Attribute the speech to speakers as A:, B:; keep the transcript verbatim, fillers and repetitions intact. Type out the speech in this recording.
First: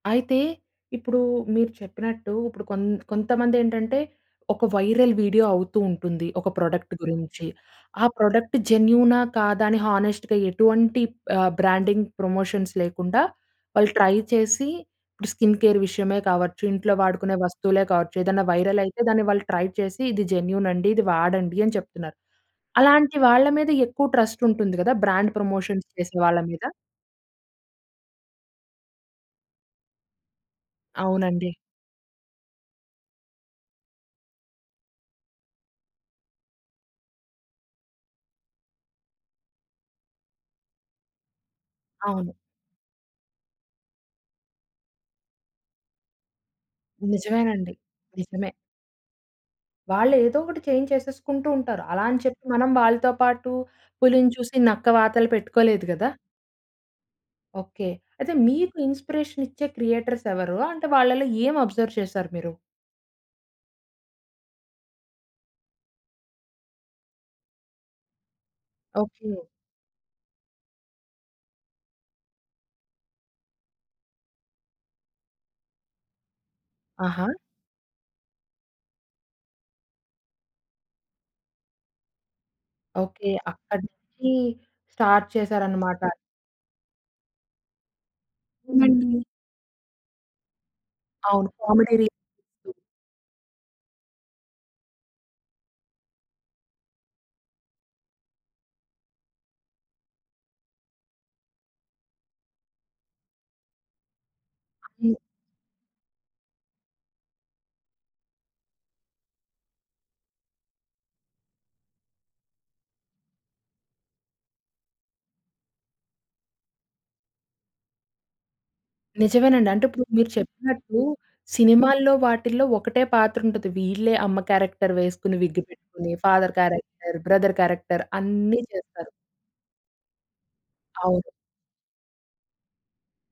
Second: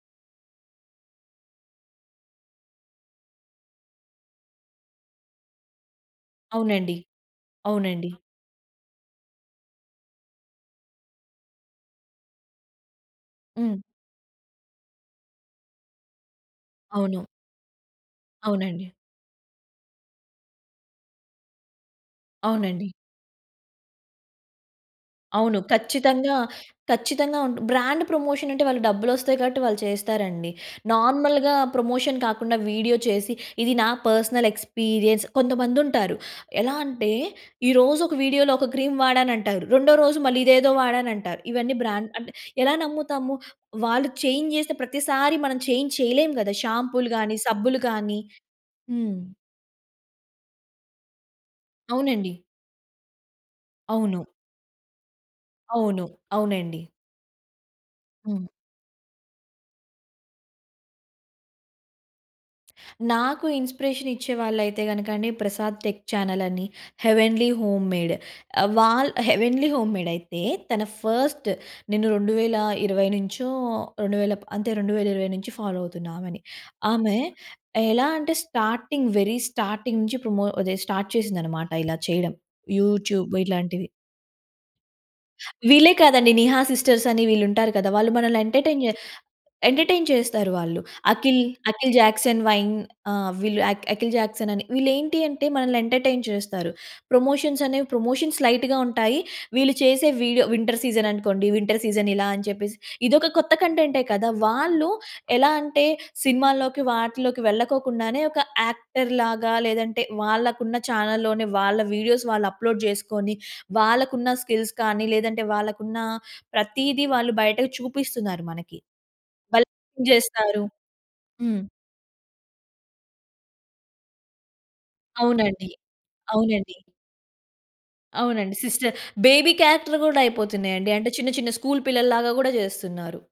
A: అయితే ఇప్పుడు మీరు చెప్పినట్టు ఇప్పుడు కొంత కొంతమంది ఏంటంటే ఒక వైరల్ వీడియో అవుతూ ఉంటుంది ఒక ప్రొడక్ట్
B: అవునండీ.
A: గురించి. ఆ
B: అవునండీ.
A: ప్రొడక్ట్ జెన్యూనా? కాదా? అని హానెస్ట్‌గా ఎటువంటి ఆహ్, బ్రాండింగ్ ప్రమోషన్స్ లేకుండా,
B: హ్మ్.
A: వాళ్ళు ట్రై చేసి ఇప్పుడు స్కిన్ కేర్ విషయమే కావచ్చు ఇంట్లో
B: అవును.
A: వాడుకునే వస్తువులే కావచ్చు ఏదైనా
B: అవునండి.
A: వైరలయితే దాన్ని వాళ్ళు ట్రై చేసి ఇది జెన్యూన్ అండి ఇది వాడండి అని చెప్తున్నారు.
B: అవునండి.
A: అలాంటి వాళ్ళ మీద ఎక్కువ ట్రస్ట్ ఉంటుంది కదా! బ్రాండ్
B: అవును.
A: ప్రమోషన్స్ చేసే
B: ఖచ్చితంగా,
A: వాళ్ళ మీద?
B: ఖచ్చితంగా ఉంటు బ్రాండ్ ప్రమోషన్ అంటే వాళ్ళకి డబ్బులొస్తాయి కాబట్టి వాళ్ళు చేస్తారండి.
A: అవునండి.
B: నార్మల్‌గా ప్రమోషన్ కాకుండా వీడియో చేసి, ఇది నా పర్సనల్ ఎక్స్‌పిరియన్స్. కొంతమంది ఉంటారు ఎలా అంటే, ఈ రోజు ఒక వీడియో‌లో ఒక క్రీమ్ వాడనంటారు, రెండో రోజు మళ్ళీ ఇదేదో వాడానంటారు, ఇవన్నీ బ్రాండ్ అంటే,
A: అవును.
B: ఎలా నమ్ముతాము వాళ్ళు చేంజ్ జేస్తే ప్రతిసారి మనం చేంజ్ చేయలేము గదా! షాంపూలు గానీ
A: నిజమేనండి
B: సబ్బులు గానీ
A: నిజమే.
B: హ్మ్.
A: వాళ్ళు ఏదో ఒకటి చేంజ్ చేసేసుకుంటూ ఉంటారు. అలా అని
B: అవునండి.
A: చెప్పి మనం వాళ్ళతో పాటు
B: అవును.
A: పులిని చూసి నక్క వాతలు పెట్టుకోలేదు
B: అవును.
A: గదా!
B: అవునండి.
A: ఓకే. అయితే
B: హ్మ్.
A: మీకు ఇన్స్‌ప్రెషన్ ఇచ్చే క్రియేటర్స్ ఎవరు? అంటే వాళ్ళలో ఏమి అబ్జర్వ్ చేసారు మీరు?
B: నాకు ఇన్స్‌ప్రెషన్ ఇచ్చే వాళ్ళయితే గనక 'ప్రసాద్ టెక్ చానలని' 'హెవెన్లీ హోమ్ మేడ్' ఆహ్, వాల
A: ఓకే.
B: 'హెవెన్లీ హోమ్‌మేడయితే తన ఫస్ట్, నేను రెండు వేల ఇరవై నుంచో రెండువేల ప అంతే రెండు వేల ఇరవై నుంచి ఫాలో అవుతున్నా ఆమెని. ఆమె
A: ఆహా!
B: ఎలా అంటే స్టార్టింగ్ వెరీ స్టార్టింగ్ నుంచి పరమో అదె స్టార్ట్ చేసింది అన్నమాట ఇలా చేయడం యూట్యూబ్
A: ఓకే.
B: ఇలాంటివి.
A: అక్కడికి స్టార్ట్
B: వీళ్లే
A: చేసారన్నమాట.
B: కాదండి. 'నిహా సిస్టర్స్' అని వీళ్ళు ఉంటారు కదా! వాళ్ళు మనల్ని ఎంటర్టైన్ చే
A: హ్మ్.
B: ఎంటర్టైన్ చేస్తారు వాళ్ళు. 'అఖిల్'
A: అవును.
B: 'Akhil
A: comedy reels
B: Jackson vine' ఆహ్, వీళ్ళు 'అఖిల్ జాక్సన్' అని వీళ్ళు ఏంటి అంటే మనల్ని ఎంటర్టైన్ చేస్తారు. ప్రమోషన్స్ అనేవి ప్రమోషన్స్ లైట్‌గా ఉంటాయి. వీళ్ళు చేసే వీడియో వింటర్ సీజన్ అనుకోండి వింటర్ సీజన్ ఇలా అని చెప్పేసి, ఇది ఒక కొత్త కంటెంటే కదా! వాళ్ళు
A: హ్మ్.
B: ఎలా అంటే సినిమా‌ల్లోకి వాటిలోకి వెళ్ళకొకుండానే ఒక యాక్టర్‌లాగా లేదంటే వాళ్ళకు ఉన్న చానెల్‌లోనే వాళ్ళ వీడియోస్ వాళ్ళు అప్‌లోడ్ జేసుకొని, వాళ్ళకు ఉన్న స్కిల్స్‌ కానీ లేదంటే వాళ్ళకు ఉన్న ప్రతీది వాళ్ళు బయటకు చూపిస్తున్నారు మనకి.
A: నిజమేనండి. అంటే
B: వాళ్ళేం
A: ఇప్పుడు మీరు
B: జేస్తారు.
A: చెప్పినట్లు
B: హ్మ్.
A: సినిమా‌ల్లో వాటిల్లో ఒకటే పాత్ర ఉంటది. వీళ్ళే అమ్మ క్యారెక్టర్ వేసుకొని
B: అవునండీ.
A: విగ్గిపెట్టుకొని, ఫాదర్
B: అవునండీ.
A: క్యారెక్టర్, బ్రదర్ క్యారెక్టర్
B: అవునండి.
A: అన్ని
B: సిస్టర్,
A: చేస్తారు.
B: బేబీ క్యారెక్టర్ గూడా అయిపోతున్నాయి అండి అంటే చిన్న,
A: అవును.
B: చిన్న స్కూల్ పిల్లలు‌లాగా గూడా జేస్తున్నారు.